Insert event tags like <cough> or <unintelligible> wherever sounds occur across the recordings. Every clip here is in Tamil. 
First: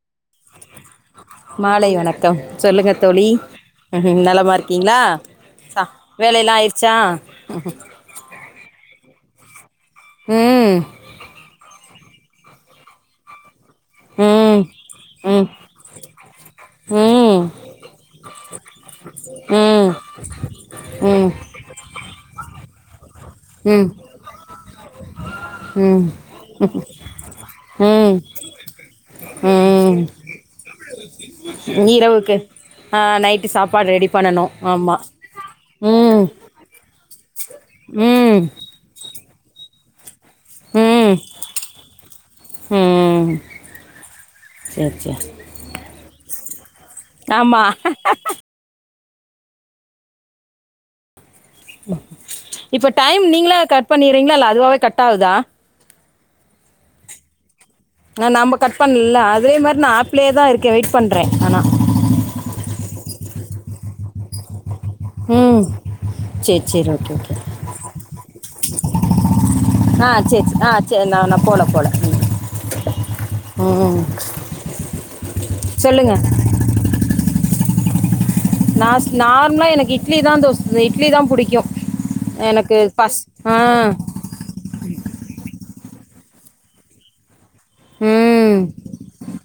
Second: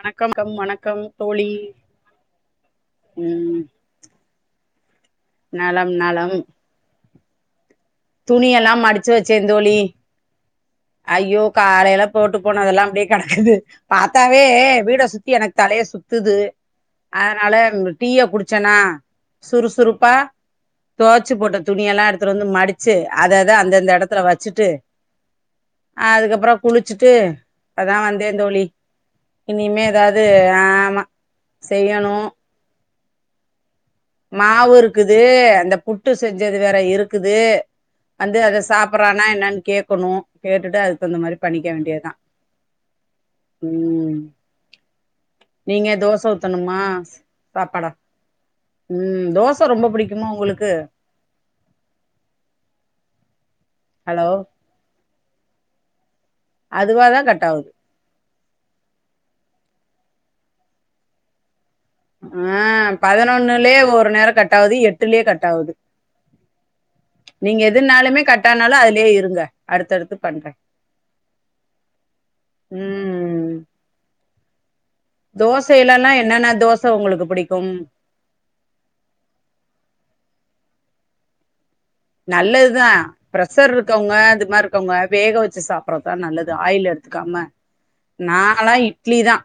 வணக்கம் கம் வணக்கம் தோழி மாலை வணக்கம் சொல்லுங்க தோழி ம் நலமா இருக்கீங்ளா நலம் நலம் வேலைல்லா ஆயிருச்சா துணியெல்லா மடிச்சு வச்சேன் தோழி ம் அய்யோ காலைல போட்டு போனதெல்லா அப்டியே கடக்குது பாத்தாவே ம் வீட சுத்தி ம் எனக்கு தலைய சுத் துது ம் அதனால டீய குடிச்சேன்னா ம் ம் சுறுசுறுப்பா ம் துவச்சு போட்ட துணி எல்லாம் எடுத்துட்டு வந்து மடிச்சு அத அத அந்தந்த எடத்துல வச்சுட்டு ம் ஆ அதுக்கப்பறோ குளிச்சுட்டு இப்பதான் ம் வந்தேன் தோழி இனிமே ஏதாவது ஆமா செய்யணு நிரவுக்கு ஆ நைட்டு சாப்பாடு ரெடி பண்ணணும் மாவு ஆமாம் இருக்குது இந்த புட்டு ம் செஞ் சது வேற இருக்குது வந்து ம் அத சாப்றானா என்னன்னு கேக்கணும் கேட்டுட்டு அதுக்கு ம் தகுந்த மாரி பண்ணிக்க வேண்டியதுதான் ம் ம் செரி நீங்க தோச ஊத்தணுமா ஆமாம் சாப்பாடா ம் தோச ரொம்ப புடிக்குமா ஒங்களுக்கு இப்ப டைம் நீங்களா கட் ஹலோ பண்ணீர்ரீங்களா இல்ல அதுவாவெ கட் ஆவுதா அதுவாவெ கட்டாவுத் ஆ நம்ப கட் பண்லல அதே மாரி நா ஆப்ளேயே தா இருக்கே வெயிட் பண்றே ஆனா ஆ பதினொன்னுலே ஒரு நேரோ கட்டாவ்து எட்டுலே கட்டாவ்து செர் செரி ஓகே ஓகே நீங்க எதுனாலுமே கட்டானாலு அத்லயே இருங்க அடுத்தடுத்து பண்றே செர் நா நா போல போல ம் ம் தோசைலல்லாம் சொல்லுங்கள் என்னன்ன தோச ஒங்களுக்கு புடிக்கும் நாஸ் நார்மலா எனக்கு இட்லி தான் தோச் இட்லி தா புடிக்கு நல்லதுதான் பிரஷர் இருக்கவங்க அது மார் வங்க வேக வச்சு சாப்பிட்டுறதுதா நல்லது ஆயில் எடுத்துக்காம நாலா இட்லி தான்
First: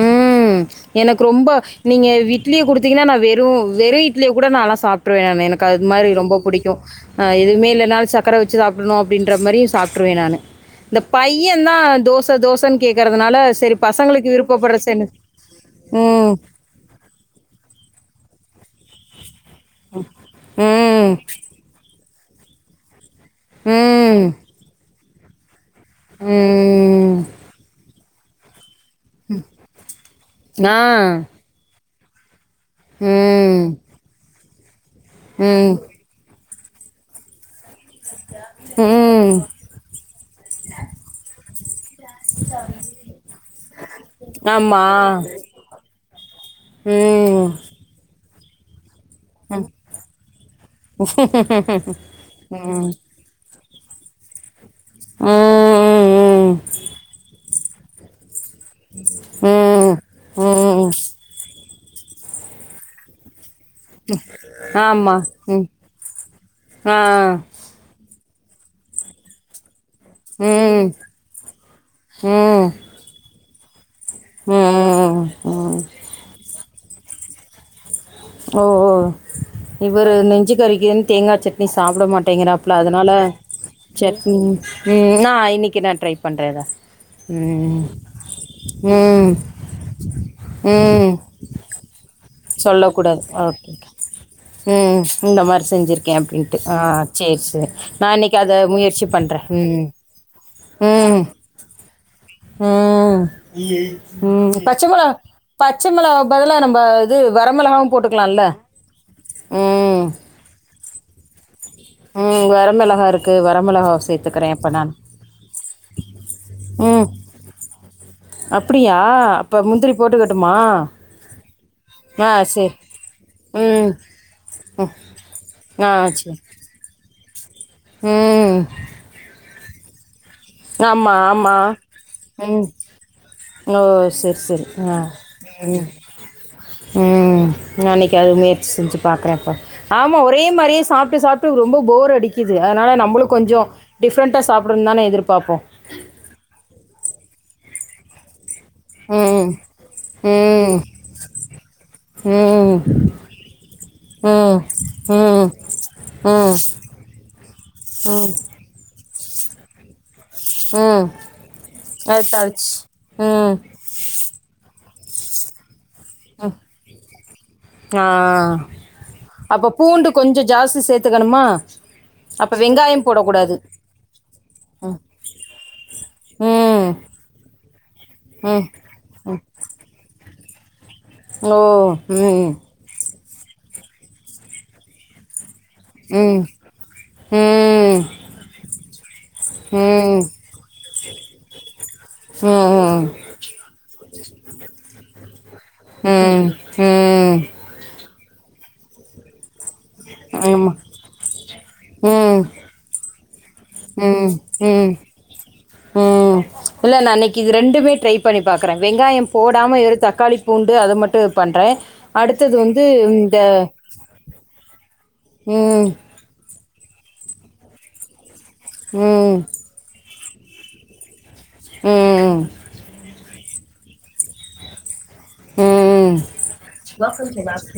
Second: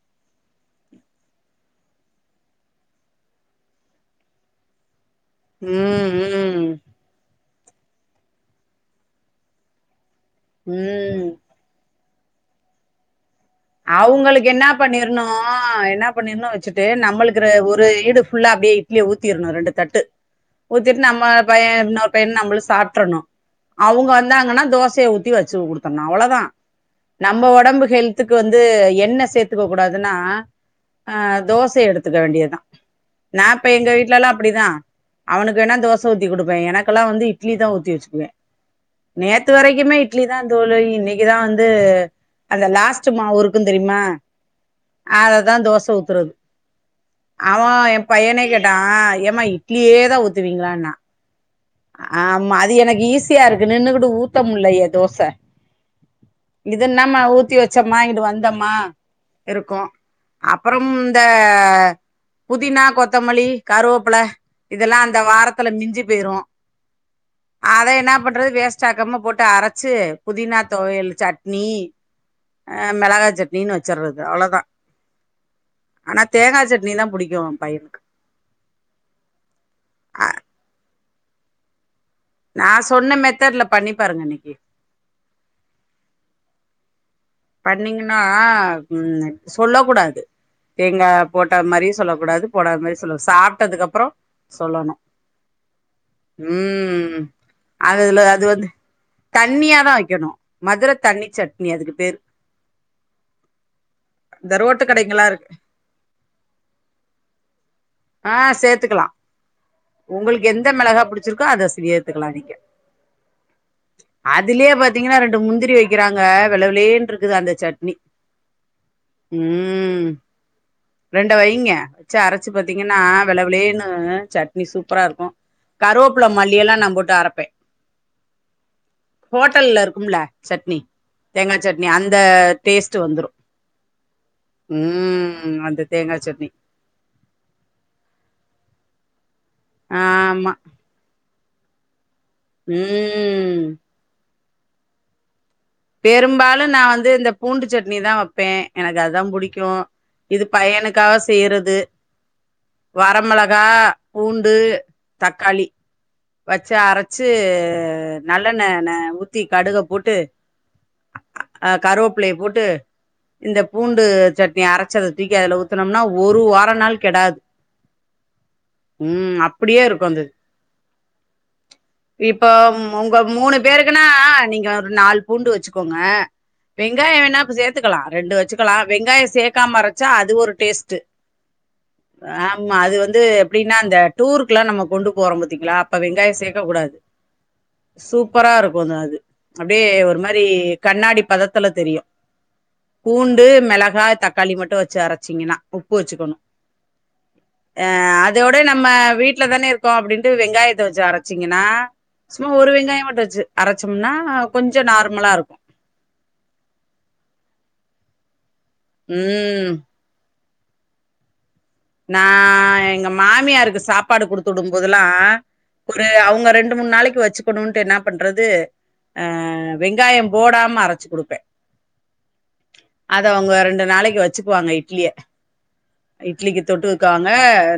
ம் ம் எனக்கு ரொம்ப நீங்க இட்லிய குடுத்தீங்கன்னா நான் வெறும் வெறும் இட்லிய கூட நான்ல்லா சாப்பிட்ருவேன் எனக்கு அது மாரி ரொம்ப ம் ம் புடிக்கும் ஆ எதுவுமே இல்லன்னாலு சக்கர வச்சு சாப்படணு அப்டின்ற மாரி சாப்பிட்டுருவே நானு இந்த ம் பையே ந்தா தோச தோச கேட்க்குறதுனால சரி பசங்களுக்கு அவ்ங்களுக்கு என்னா விருப்பப்படுற சரி பண்ணிர்ணு என்னா ம் பண்ணிர்ணு வச்சுட்டு நம்பளுக்கு ஒரு ஈடு ஃபுல்லா அப்டி இட்லிய ஊத்திர்ணு ரெண்டு தட்டு ஊத்திட்டு ம் நம்ம பையே இன்னொரு பையன்னு நம்பளும் சாப்டறணும் அவ்ங்க ம் வந்தாங்கன்னா தோசய ஊத்தி வச்சு குடுக்கணு அவ்ளோதா ம் நம்ப ஒடம்பு ஹெல்த் த்துக்கு வந்து எண்ண சேத்துக்க கூடாதுன்னா ஆ தோச எடுத்துக்க வேண்டியதுதான் நா ம் இப்ப எங்க வீட்டுலல்லாம் அப்டிதான் அவனுக்கு ம் வேணா தோச ஊத்தி குடுப்பேன் எனக்கெல்லாம் வந்து இட் இட்லி தான் ஊத்தி வச்சுக்குவேன் ம் நேத்து வரைக்குமே இட்லி தான் தோழி இன்னைக்குதான் வந்து அந்த லாஸ்ட் இருக்கும் தெரியுமா ஆமாம் அததா தோச ஊத்துறது ம் அவன் என் பய்யனே கேட்டான் ஏமா இட்லியே தான் ஊத்துவீங்களான்னா <inaudible> ஆமா அது எனக்கு ஈஸியா இருக்கு நின்னுக்கிட்டு ஊத்த முடிலயே தோச ம் இது நம்ம ஊத்தி வச்சோம்மா இங்கிட்டு வந்தோம்மா மா இருக்கும் அப்றோம் ம் இந்த புதினா கொத்தமல்லி கருவப்பில இதெல்லாம் அந்த ஆமாம் ம் வாரத்துல மிஞ்சி போயிரும் ஆ அத என்ன பண்றது வேஸ்டாக்காம போட்டு அரச்சு புதினா துவையல் சட்னி உம் மெளகா சட்னின்னு வச்சர்றது அவ்ளோதா ம் ம் ஆனா தேங்கா சட்னி தா புடிக்கு பையனுக்கு ஓ ஓ இவரு அ நெஞ்சுக்கறிக்குந் தேங்கா சட்னி சாப்ட மாட் நா டேங்கராப்ல அதனால சொன்ன மெத்தட்ல பண்ணி பாருங்க சட்னி இன்னைக்கு ம் நா இன்னைக்கு நா ட்ரை பண்றே இத பண்ணீங்கன்னா ம் சொல்ல கூடாது தேங்கா ம் போட்ட மாரியு சொல்ல கூடாது போடாத மாரி சொல்லு சொல்லக்கூடாது ஓகே சாப்ட்டதுக்குப்றோ ம் இந்த மாரி செஞ்சுருக்கே அப்டின்ட்டு ஆ ம் சேரி சேரி நா அதுல இன்னைக்கு அது அத வந்து முயற்சி பண் தண்ணியாதா வெக்கணு மதுர தண்ணி சட்னி அதுக்கு பேரு உம் இந்த உம் ரோட்டு பச்சமிளகா கடைங்கல்லா இருக்கு பச்ச மெளகாக்கு பதுலா நம்ப அது வரமிளகாவு ஆ போட்டுக்கலாம்ல சேத்துக்கலா உம் உங்களுக்கு எந்த மெளகா பிடிச்சிருக்கோ அத ஏத்துக்கலா ம் நீங்க வரமிளகா இருக்குது வரமிளகாவை சேர்த்துக்கிறேன் இப்போ அதுலயே நான் பாத்தீங்கன்னா ரெண்டு முந்திரி வெக்கறாங்க வெள்ள வெள்ளேன்று க்குது அந்த சட்னி அப்டியா அப்போ முந்திரி ம் போட்டுக்கட்டுமா ரெண்ட வைங்க ஆ சேர் நா வெள்ளவெலன்னு சட்னி சூப்பரா இருக்கும் ஆ கருவேப்புள்ள சரி மல்லி எல்லாம் நா போட்டு அரைப்பேன் ம் ஹோட்டல்ல இருக்கும்ல சட்னி ஆமாம் தேங்காய் சட்னி ஆமாம் அந்த ம் டேஸ்ட் வந்துரும் ஓ சேரி சேரி ஆ அந்த உம் தேங்கா சட்னி ம் அன்னைக்கு அது முயற்சி செஞ்சு பாக்குறேன் அப்ப ஆமா ஒரே மாரியே சாப்பிட்டு சாப்பிட் டு ரொம்ப போர் அடிக்குது அதனால நம்பளும் ம் கொஞ்சம் டிஃப்ரெண்டா சாப்பிடனு தானே எதிர்பார்ப்போம் பெரும்பாலும் நா வந்து இந்த பூண்டு சட்னி தான் வப்பேன் எனக்கு அதா ம் புடிக்கு இது ம் பையனுக்காக செய்றது ம் ம் வரமெளகா பூண்டு ம் தக்காளி ம் வச்சு அரச்சு ம் நல்லெண்ண ஊத்தி கடுக போட்டு ம் அ அது கருவேப்பிள்ளைய போட்டு தாளிச்சு ம் இந்த பூண்டு சட்னி அரச்சது தூக்கி அதுல ஊத் ஊத்னோம்ன ஒரு வார நாளு கெடாது ஆ ம் அப்போ அப்டியே பூண்டு இருக்கு அந்த கொஞ்சம் ஜாஸ்தி சேத்துக்கணுமா இப்போ உங்க மூணு பேருக்குன்னா நீங்க ஒரு நாலு பூண்டு வெச்சுக்கோங்க ம் வெங்காயோ வேணா இப்ப சேத்துக்கலா ரெண்டு ம் வெச்சுக்கலா வெங்காயோ சேக்காம அறச்சா அது ஒரு டேஸ்டு ஓ ம் ஆமா அது வந்து எப்டின்னா அந்த டூருக்கெல்லா நம்ம கொண்டு போறோ பாத்திங்கலா அப்ப ம் ம் வெங்காயோ சேக்கக் கூடாது சூப்பரா இருக்கும் ஆந்த அது ம் அப்டியே ஒரு ம் மாரி கண்ணாடி பதத்துல தெரியு ம் ம் ம் பூண்டு மெளகா தக்காளி மட்டு வெச்சு அரச்சிங்கன்னா உப்பு வெச் ம் ம் ம் ம் ஆ அதோட நம்ம வீட்ல தானே இருக்கோ அப்டின்ட்டு வெங்காய ஆமா வெச்சு அரச்சிங்கன்னா ம் ம் சும்மா ஒரு வெங்காயம் மட்டு வெச்சு அரச்சம்னா ம் கொஞ்சோ நார்மலாருக்கும் இல்ல நா இன்னைக்கு இது ரெண்டுமே ட்ரை பண்ணி பாக்குறே வெங்காயோ ம் போடாம வெறு தக்காளி பூண்டு அது மட்டு பண்றே நா எங்க மாமியாருக்கு சாப்பாடு குடுத்து விடும்போதெல்லா ம் ஒரு அவங்க ரெண்டு மூணு நாளைக்கு வச் ச்சுக்கணுன்ட்டு என்னா பண்றது ஆ ம் வெங்காயோ போடாம அரச்சு குடுப்பே ம் அத அவங்க ரெண்டு நாளைக்கு வெச்சுக்குவாங்க இட்லிய ம் இட்லிக்கு தொட்டுக் வாங்க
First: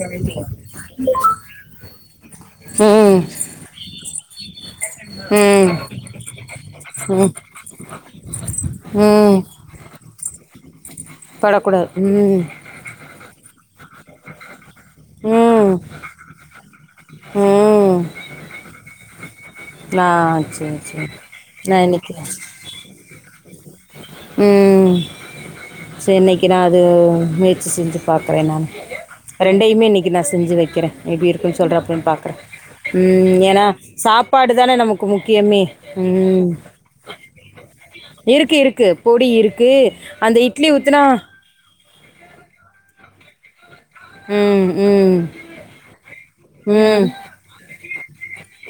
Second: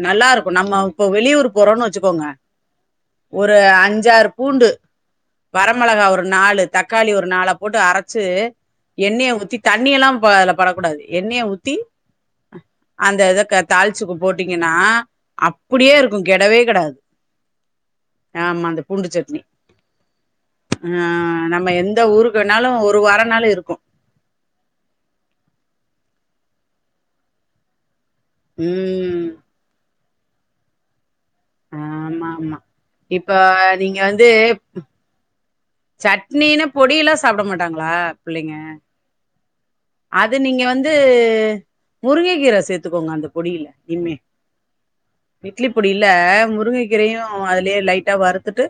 நல்லா இருக்கு நம்ம இப்போ வெளியூர் போறோன்னு வெச்சுக்கோங்க ஒரு அஞ்சாறு பூண்டு ம் வரமெளகா ஒரு நாலு தக்காளி ஒரு ம் நால போட்டு அரச்சு எண்ணெய ம் ஊத்தி தண்ணியெல்லா அதுல படக்கூடாது எண்ணய ஊத்தி படக்கூடாது ம் அந்த இத தாளிச்சுக்கு போட்டீங்கன்னா ம் அப்படியே இருக்கும் கெடவே கெடா து ம் ஆமா அந்த பூண்டு சட்னி ஆ சரி ஆ சரி நம்ம நான் எந்த இன்னைக்கு ஊருக்கு வேணாலும் ஒரு வாரோ நாலு இருக்கும் ம சரி இன்னைக்கு நா அது முயற்சி செஞ்சு பாக்குறே நானு ம் ரெண்டயுமே இன்னைக்கி நா செஞ்சு வைக்கிறே எப்படி இருக்குன்னு சொல்ராபில்லன்னு ஆமா பாக்கறே ஆமா இப்ப ம் ஏன்னா சாப்பாடு தான நமக்கு முக்கியமே ம் சட்னின பொடியெல்லா சாப்பிட மாட்டாங்களா பிள்ளைங்க இருக்குது இருக்குது பொடி இருக்கு அது நீங்க வந்து முருங்க கீர சேத்துக்கோங்க அந்த பொடியில இனிமே ம் ம் இட்லி பொடில்ல ம் முருங்கைக்கீரையும் அதுலயே லைட்டா வறுத்துட்டு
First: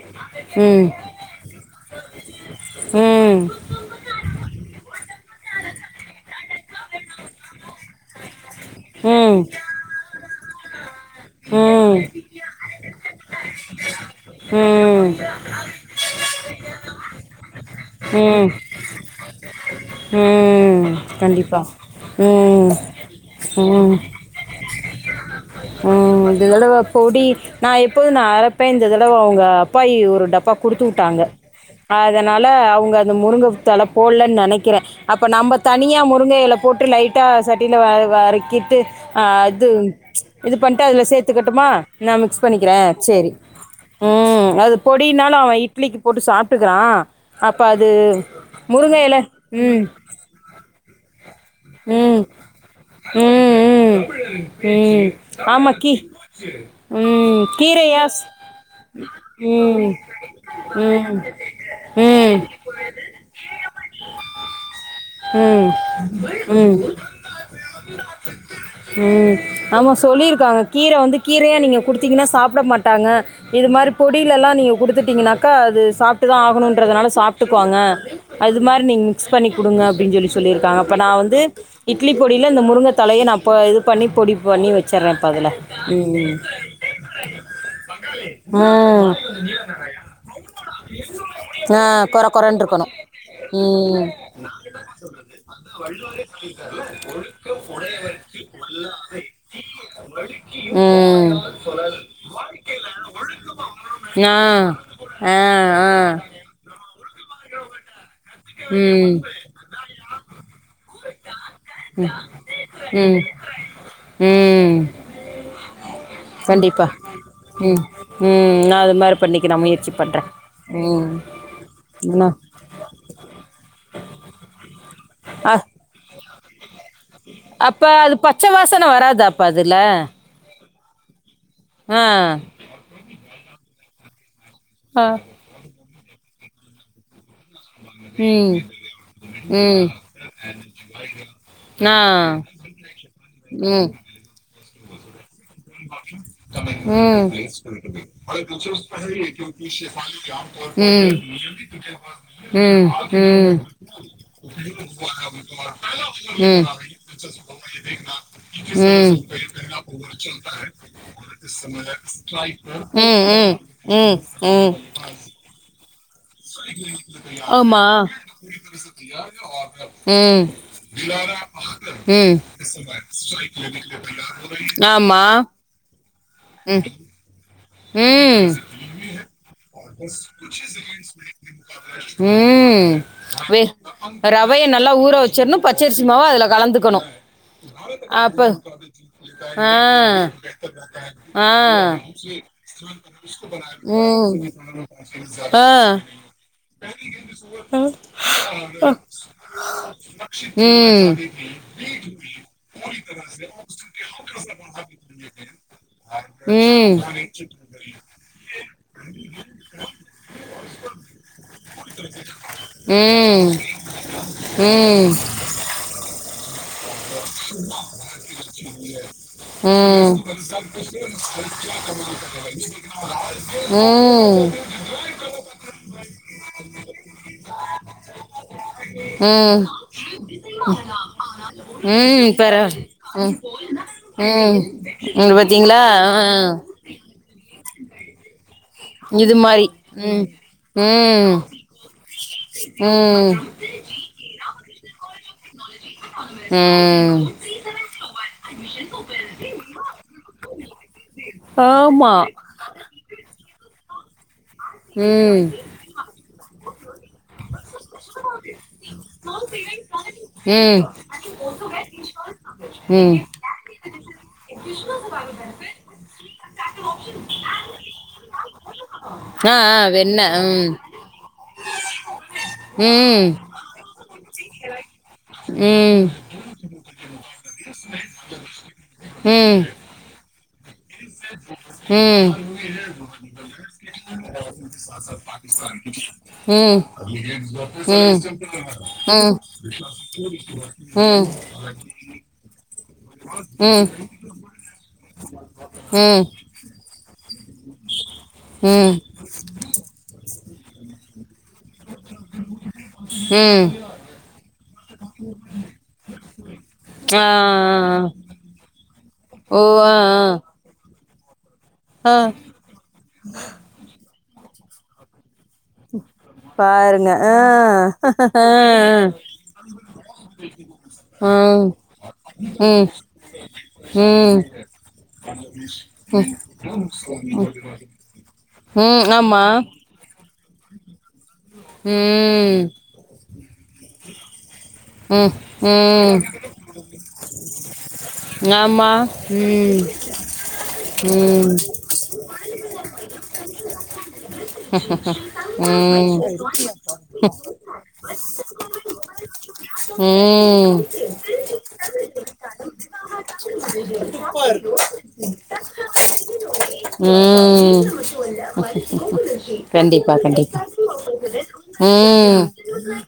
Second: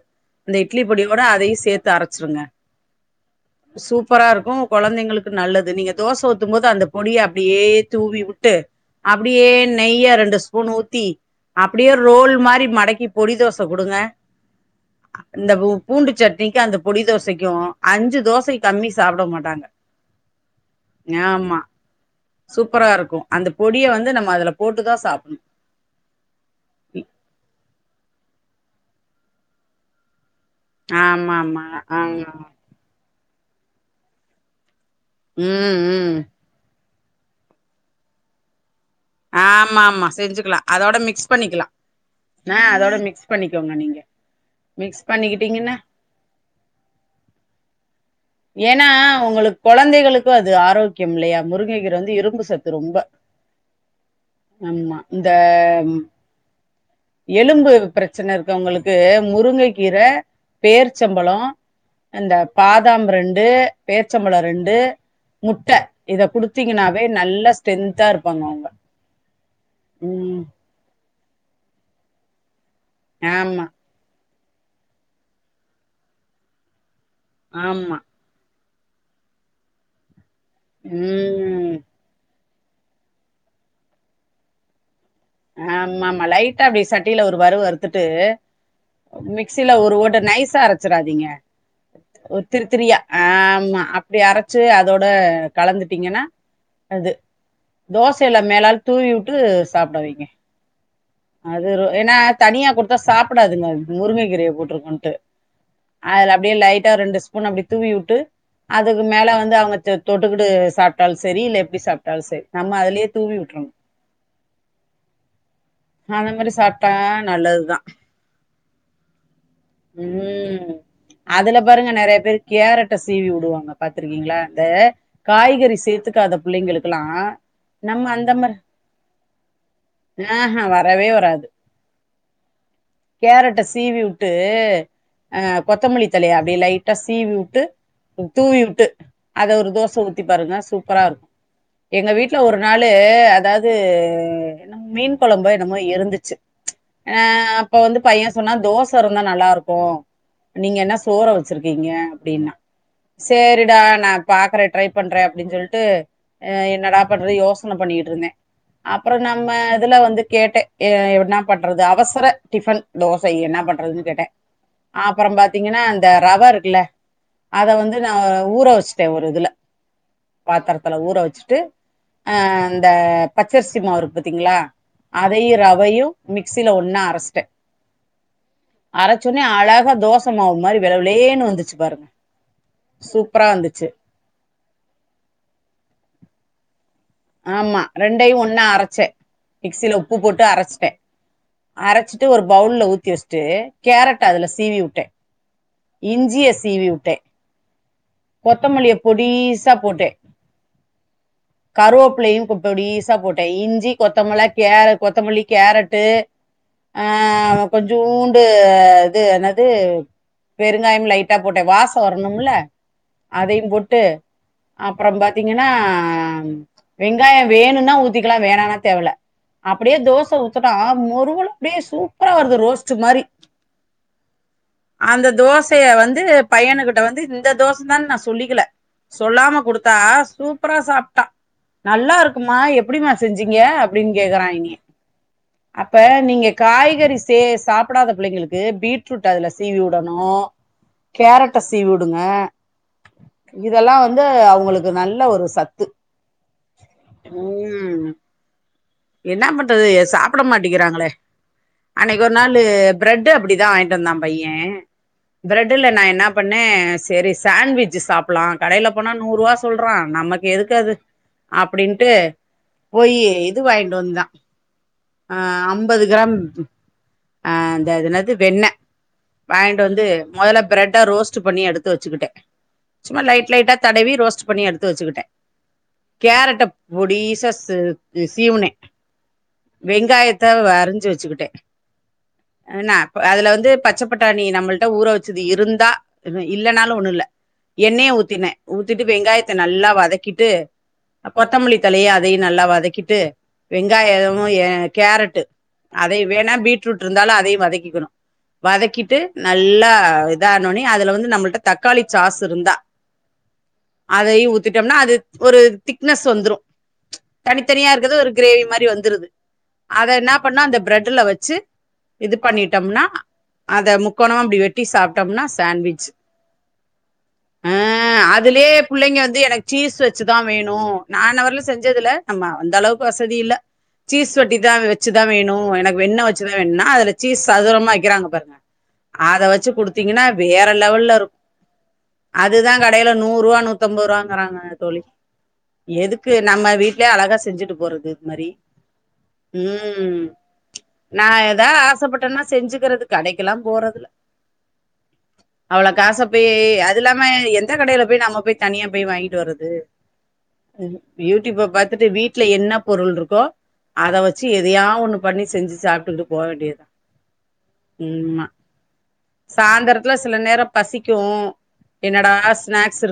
அந்த இட்லி ம் பொடியோட அதையு சேத்து அரச்சிருங்க ம் சூப்பரா இருக்கும் கொழந்தைங்களுக்கு நல்லது நீங்க தோச ஊத்தும் போது அந்த பொடிய அப்படியே தூவி விட்டு ம் அப்படியே நெய்யா ரெண்டு ஸ்பூன் ஊத்தி அப்டியே ரோல் மாரி மடக்கி பொடி தோச குடுங்க ம் இந்த பூண்டு சட்னிக்கு அந்த பொடி தோசைக்கு அஞ்சு ம் ம் தோசைக்கு கம்மி சாப்ட மாட்டாங்க ம் ஆமா கண்டிப்பாக ம் சூப்பரா இருக்கும் அந்த பொடிய ம் வந்து நம்ம அதுல போட்டு தா சாப்ணு ம் இந்த தடவ பொடி நா எப்போது நா அரப்பே இந்த தடவ அங்க அப்பாயி ஒரு டப்பா குடுத்து விட்டாங்க ஆமா ஆமா ஆமா அதனால அவங்க முருங்க தல போல்லனு நெனைக்கிறே அப்ப நம்ம ம் தனியா ம் முருங்க எல போட்டு லைட் ட்டா சட்டியில வ வரைக்கிட்டு ஆ அது ஆமா ஆமா இது செஞ்சுக்கலா பண்ணிட்டு அதோட அதுல மிக்ஸ் பண்ணிக்கலா சேத்துக்கட்டுமா நா மிக்ஸ் ஆ பண்ணிக்கிறே அதோட மிக்ஸ் சரி பண்ணிக்கோங்க நீங்க ம் அது மிக்ஸ் பொடினாலு அவ பண்ணிக்கிட்டீங்கன்னா இட்லிக்கு போட்டு சாப்ட்டுக்கிறா அப்போ அது ஏன்னா முருங்கை இலை உங்களுக்கு ம் குழந்தைகளுக்கு அது ஆரோக்கியம் இல்லையா முருங்கைகிற வந்து ம் இரும்பு சத்து ரொம்ப <inaudible> ஆமா இந்த ஆமா கீ ம் எலும்பு கீரையா பிரச்சன இருக்கவங்களுக் இது ம் முருங்க ம் கீர ம் பேர்ச்சம்பளோ இந்த ம் பாத் தாம் ரெண்டு பேரிச்ச பழ ரெண்டு முட்ட இத குடுத் ம் குடுத்திங்னாவே நல்லா ஸ்ட்ரென்தா இருப்பாங்க அவ்ங்க ம் கீர வந்து கீரையா நீங்க குடுத்தீங்கனா சாப்ட மாட்டாங்க ஆமா இது மாரி பொடியில எல்லா நீங்க கொடுத்துட்டீங்கனாக்கா அது சாப்ட்டு தா ஆகணுன்றதுனால சாப்ட்டுக்குவாங்க ஆமா அது மாரி நீங் மிக்ஸ் பண்ணி குடுங்க அப்டின் சொல்லி சொல்லிருக்காங்கப்ப நா வந்து ம் து இட்லி பொடியில இந்த முருங்க தலைய நா ப இது பண்ணி பொடி பண்ணி வச் ச்சறே பதில ஆமா ஆமா லைட்டா அப்டி சட்டில ஒரு வறுவ வறுத்துட்டு ம் மிக்சில ஒரு ஓட நைசா அரச்சிராதீங்க ஆ கொர கொரன்னு இருக்கணும் த்திருத்திரியா ஆமா ம் அப்டி அரச்சு அதோட கலந்துட்டீங்கனா அது தோசையில மேலால தூவி விட்டு சாப்ட வைங்க ம் அதுரு ஏனா தனியா கொடுத்தா சாப்டாதுங்க முருங்க ஆ கீரைய போட்ருக்கோன்ட்டு ஆ ஆ அதுல அப்டியே லைட்டா ரெண்டு ஸ்பூன் அப்டி தூவி வுட்டு அதுக்கு ம் மேல வந்து அவ்ங்க தொட்டுக்கடு சாப்ட்டாலு செரி இல்ல எப்டி சாப்ட்டாலு செரி நம்ம அதுலே ம் தூவி விட்றோ ம் அந்த மாரி கண்டிப்பா சாப்பிட்டா ம் நல்லதுதான். ம் நா அது மாரி பண்ணிக்க நா முயற்சி பண்றே ம். ம் அதுல பாருங்க நெறைய என்ன பேரு கேரட்ட சீவி வுடுவாங்க பாத்துருக்கீங்களா இந்த அ காய்கறி சேத்துக்காத பிள்ளைங்களுக் அப்ப அது பச்ச வாசன வராதப்ப அதுல ஆஹ்ஹே வரவே வராது ஆ கேரட்ட சீவி உட்டு ஆ அ கொத்தமல்லி தலைய அப்டிய லைட்டா சீவி வுட்டு ம் தூவி வுட்டு அத ஒரு ம் தோச ஊத்தி பாருங்க சூப்பரா இருக்கு ஆ எங்க வீட்டுல ஒரு நாளு அதாவ்து என்ன மீன் குழம்பு என்னமோ இருந்துச்சு ஆ ம் அப்ப வந்து பைய சொன்னா தோச இருந்தா நல்லா இருக்கு நீங்க ம் என்ன சோற ம் வச்சிருக்கீங்க ம் ம் ம் ம் ம் அப்டின்னா சேரிடா நா பாக்குறே ட்ரை பண்றே அப்டின் சொல்லிட்டு என்னடா பண்றே யோஸ் <unintelligible> பண்ணிட்டு இருந்தே அப்புறோ நம்மதுல வந்து கேட்ட என்ன பண்றது அவசர டிபன் ம் தோசை என்ன ம் பண்றதுன்னு ம் கேட்டே அப்பறோ பாத்தீங்கன்னான் இந்த ரவ இருக்குல்ல அத ஆமா வந்து நா ஊற வச்சுட்டே ஒரு இதுல ம் பாத்திரத்துல ஊற வச்சு ட்டு ஆ ம் இந்த பச்சரிசிமாவு இருக்கு பாத்தீங்களா ஆமா அதையு ரவையு மிக்சில ம் ஒன்னா அரச்ட்டே ம் அழகா தோச மாவு மாரி வெள வெளேன்னு வந்துச்சு பாருங்க ம் சூப்பரா வே வந்துச்சு ரவைய நல்லா ஊற வச்சிட்ணு பச்சரிசிமாவா அதுல கலந்துக்கணு ஆமா ரெண்டையும் அப்ப ஒன்னா அரைச்சே ஆ மிக்சில உப்பு போட்டு அரைச்சிட்டே ஆ அரைச்சிட்டு ஒரு பவுல்ல ஊத்தி வச்சுட்டு கேரட் ம் அதுல சீவி விட்டே இஞ்சிய சீவி விட்டே ஆ கொத்தமல்லிய பொடிசா போட்டே ம் கருவேப்பல்லையு பொடிசா போட்டே இஞ்சி கொத்தமல்ல கேர கொத்தமல்லி கேரட்டு ம் ஆ கொஞ்சோண்டு இது என்னது பெருங்காயம் லைட்டா போட்டே வாசம் வரணும்ல ம் அதையு போட்டு அப்பறம் பாத்தீங்கனா வெங்காயம் வேணுன்ன ஊத்திக்லா வேணானா தேவல்ல ம் அப்டியே ம் தோச ஊத்துனா முறுவலா அப்டியே சூப்பரா வருது ரோஸ்ட்டு மாரி ம் அந்த தோசய வந்து பையனு கிட்ட வந்து இந்த தோச தானு நா சொல்லிக்கல சொல்லாம ம் குடுத்தா சூப்பரா சாப்டா நல்லா ம் இருக்குமா பரவா எப்டிமா செஞ்சீங்க அப்டின்னு கேக்குறா ம் என்னைய இது பாத்தீங்களா அப்ப ஆ நீங்க காய்கறி சே சாப்டாத பிள்ளைங்களுக்கு பீட்ரூட் இது அதுல மாரி சீவி ம் உடனு ம் கேரட்ட சீவ் உடுங்க ம் இதெல்லா வந்து அவங்களுக்கு நல்ல ஒரு சத்து ம் என்னா பண்றது ஸ் சாப்ட மாட்டேக்கிறாங்களே ஆமா அன்னைக்கி ஒரு நாளு பிரெட்டு அப்டிதா வாங் ட்டு வந்த பையே ம் பிரெட்ல நா என்னா பண்ணே செரி சாண்ட்விச் சாப்ட்லா கடையில போனா நூறு ரூவா சொல்றா நமக் கு ம் எதுக்கது அப்டின்ட்டு ம் போயி இது வாங்கிண்டு வந்தா ஐம்பது கிராம் இந்த அது என்னது வெண்ண ஆ ஆ வாங்கிட்டு வந்து வெண்ண மொதல்ல ம் பிரெட்ட ரோஸ்ட்டு பண்ணி எடுத்து வச்சுக்கிட்டே சும்மா ம் லைட் லைட்டா தடவி ரோஸ்ட்டு பண்ணி எடுத்து வச்சிக்கிட்டே ம் கேரட்ட பொடிசா சு சீவுனே ம் வெங்காயத்த வறிஞ்சு வச்சிக்கிட்டே ம் ம் என்ன அதுல வந்து பச்ச பட்டாணி நம்மள்ட்ட ஊற வச்சது இருந்தா ம் ம் இல்லனால ஒண்ணுல்ல எண்ணெய ம் ஊத்தினே ஊத்திட்டு வெங்காயத்த நல்லா வதக்கிட்டு கொத்தமல்லி தழை அதயு நல்லா வதக்கிட்டு வெங்காயமு எ கேரட்டு அதயு ம் வேணா பீட் ரூட் இருந்தாலு அதயு வதக்கிக்கணு ம் வதக்கிட்டு நல்லா இதா ஆனோனே அதுல வந்து நம்ள்ட்ட தக்காளி சாஸ் இருந்தா ம் அதயு ஊத்திட்டோம்னா அது ஒரு திக்னஸ் வந்துரு ஆ தனியா ஆ. இருக்கது ஒரு க்ரேவி மாரி வந்துருது ஓ ஆ அத என்னா பண்ணா அந்த பிரெட்டுல வச்சு ஆ ஆ இது பண்ணிட்டம்னா அத முக்கோணமா அப்டி வெட்டி சாப்ட்டோம்னா சாண்ட்விச்சு பாருங்க ஆ புள்ளைங்க வந்து எனக்கு சீஸ் வச்சுதா அ ம் ஆமா ம் அந்தளவுக்கு வசதி இல்ல சீஸ் ம் வெட்டிதா வச்சுதா வேணு எனக்கு வெண்ண வச்சுதா வேணும்னா அதுல சீஸ் சதுரமா வைக்கிறாங்க பாருங்க ம் ஆமா அத வச்சு குடுத்தீங்கன்னா வேற லெவல்லருக்கு ம் அதுதா கடைல நூர்ருவா நூத்தம்பது ரூவாங்கறாங்க தோழி ம் ம் எதுக்கு நம்ம வீட்லயே அழகா செஞ்சுட்டு போறது இது மாரி ம் நா ம் எதா ஆசப்பட்டன்னா செஞ்சிக்கிறது கடைக்கெலா போறதுல அவ்ளோ காச ம் பேய் அது இல்லாம எந்த கடையில பேய் நம்ம பேய் தனியா பேய் வாங்கி வருது ம் யூடியூப்ப பாத்துட்டு வீட்ல என்ன பொருள்ருக்கோ அத வச்சு எதையா ஒண்ணு பண்ணி செஞ்சு சாப்டுக்கிட்டு போ வேண்டியதா ம் ம் மா சாந்தரத்துல கண்டிப்பா சில கண்டிப்பா நேரோ பசிக்கு ம் என்னடானா ஸ்நாக்ஸ் இருக்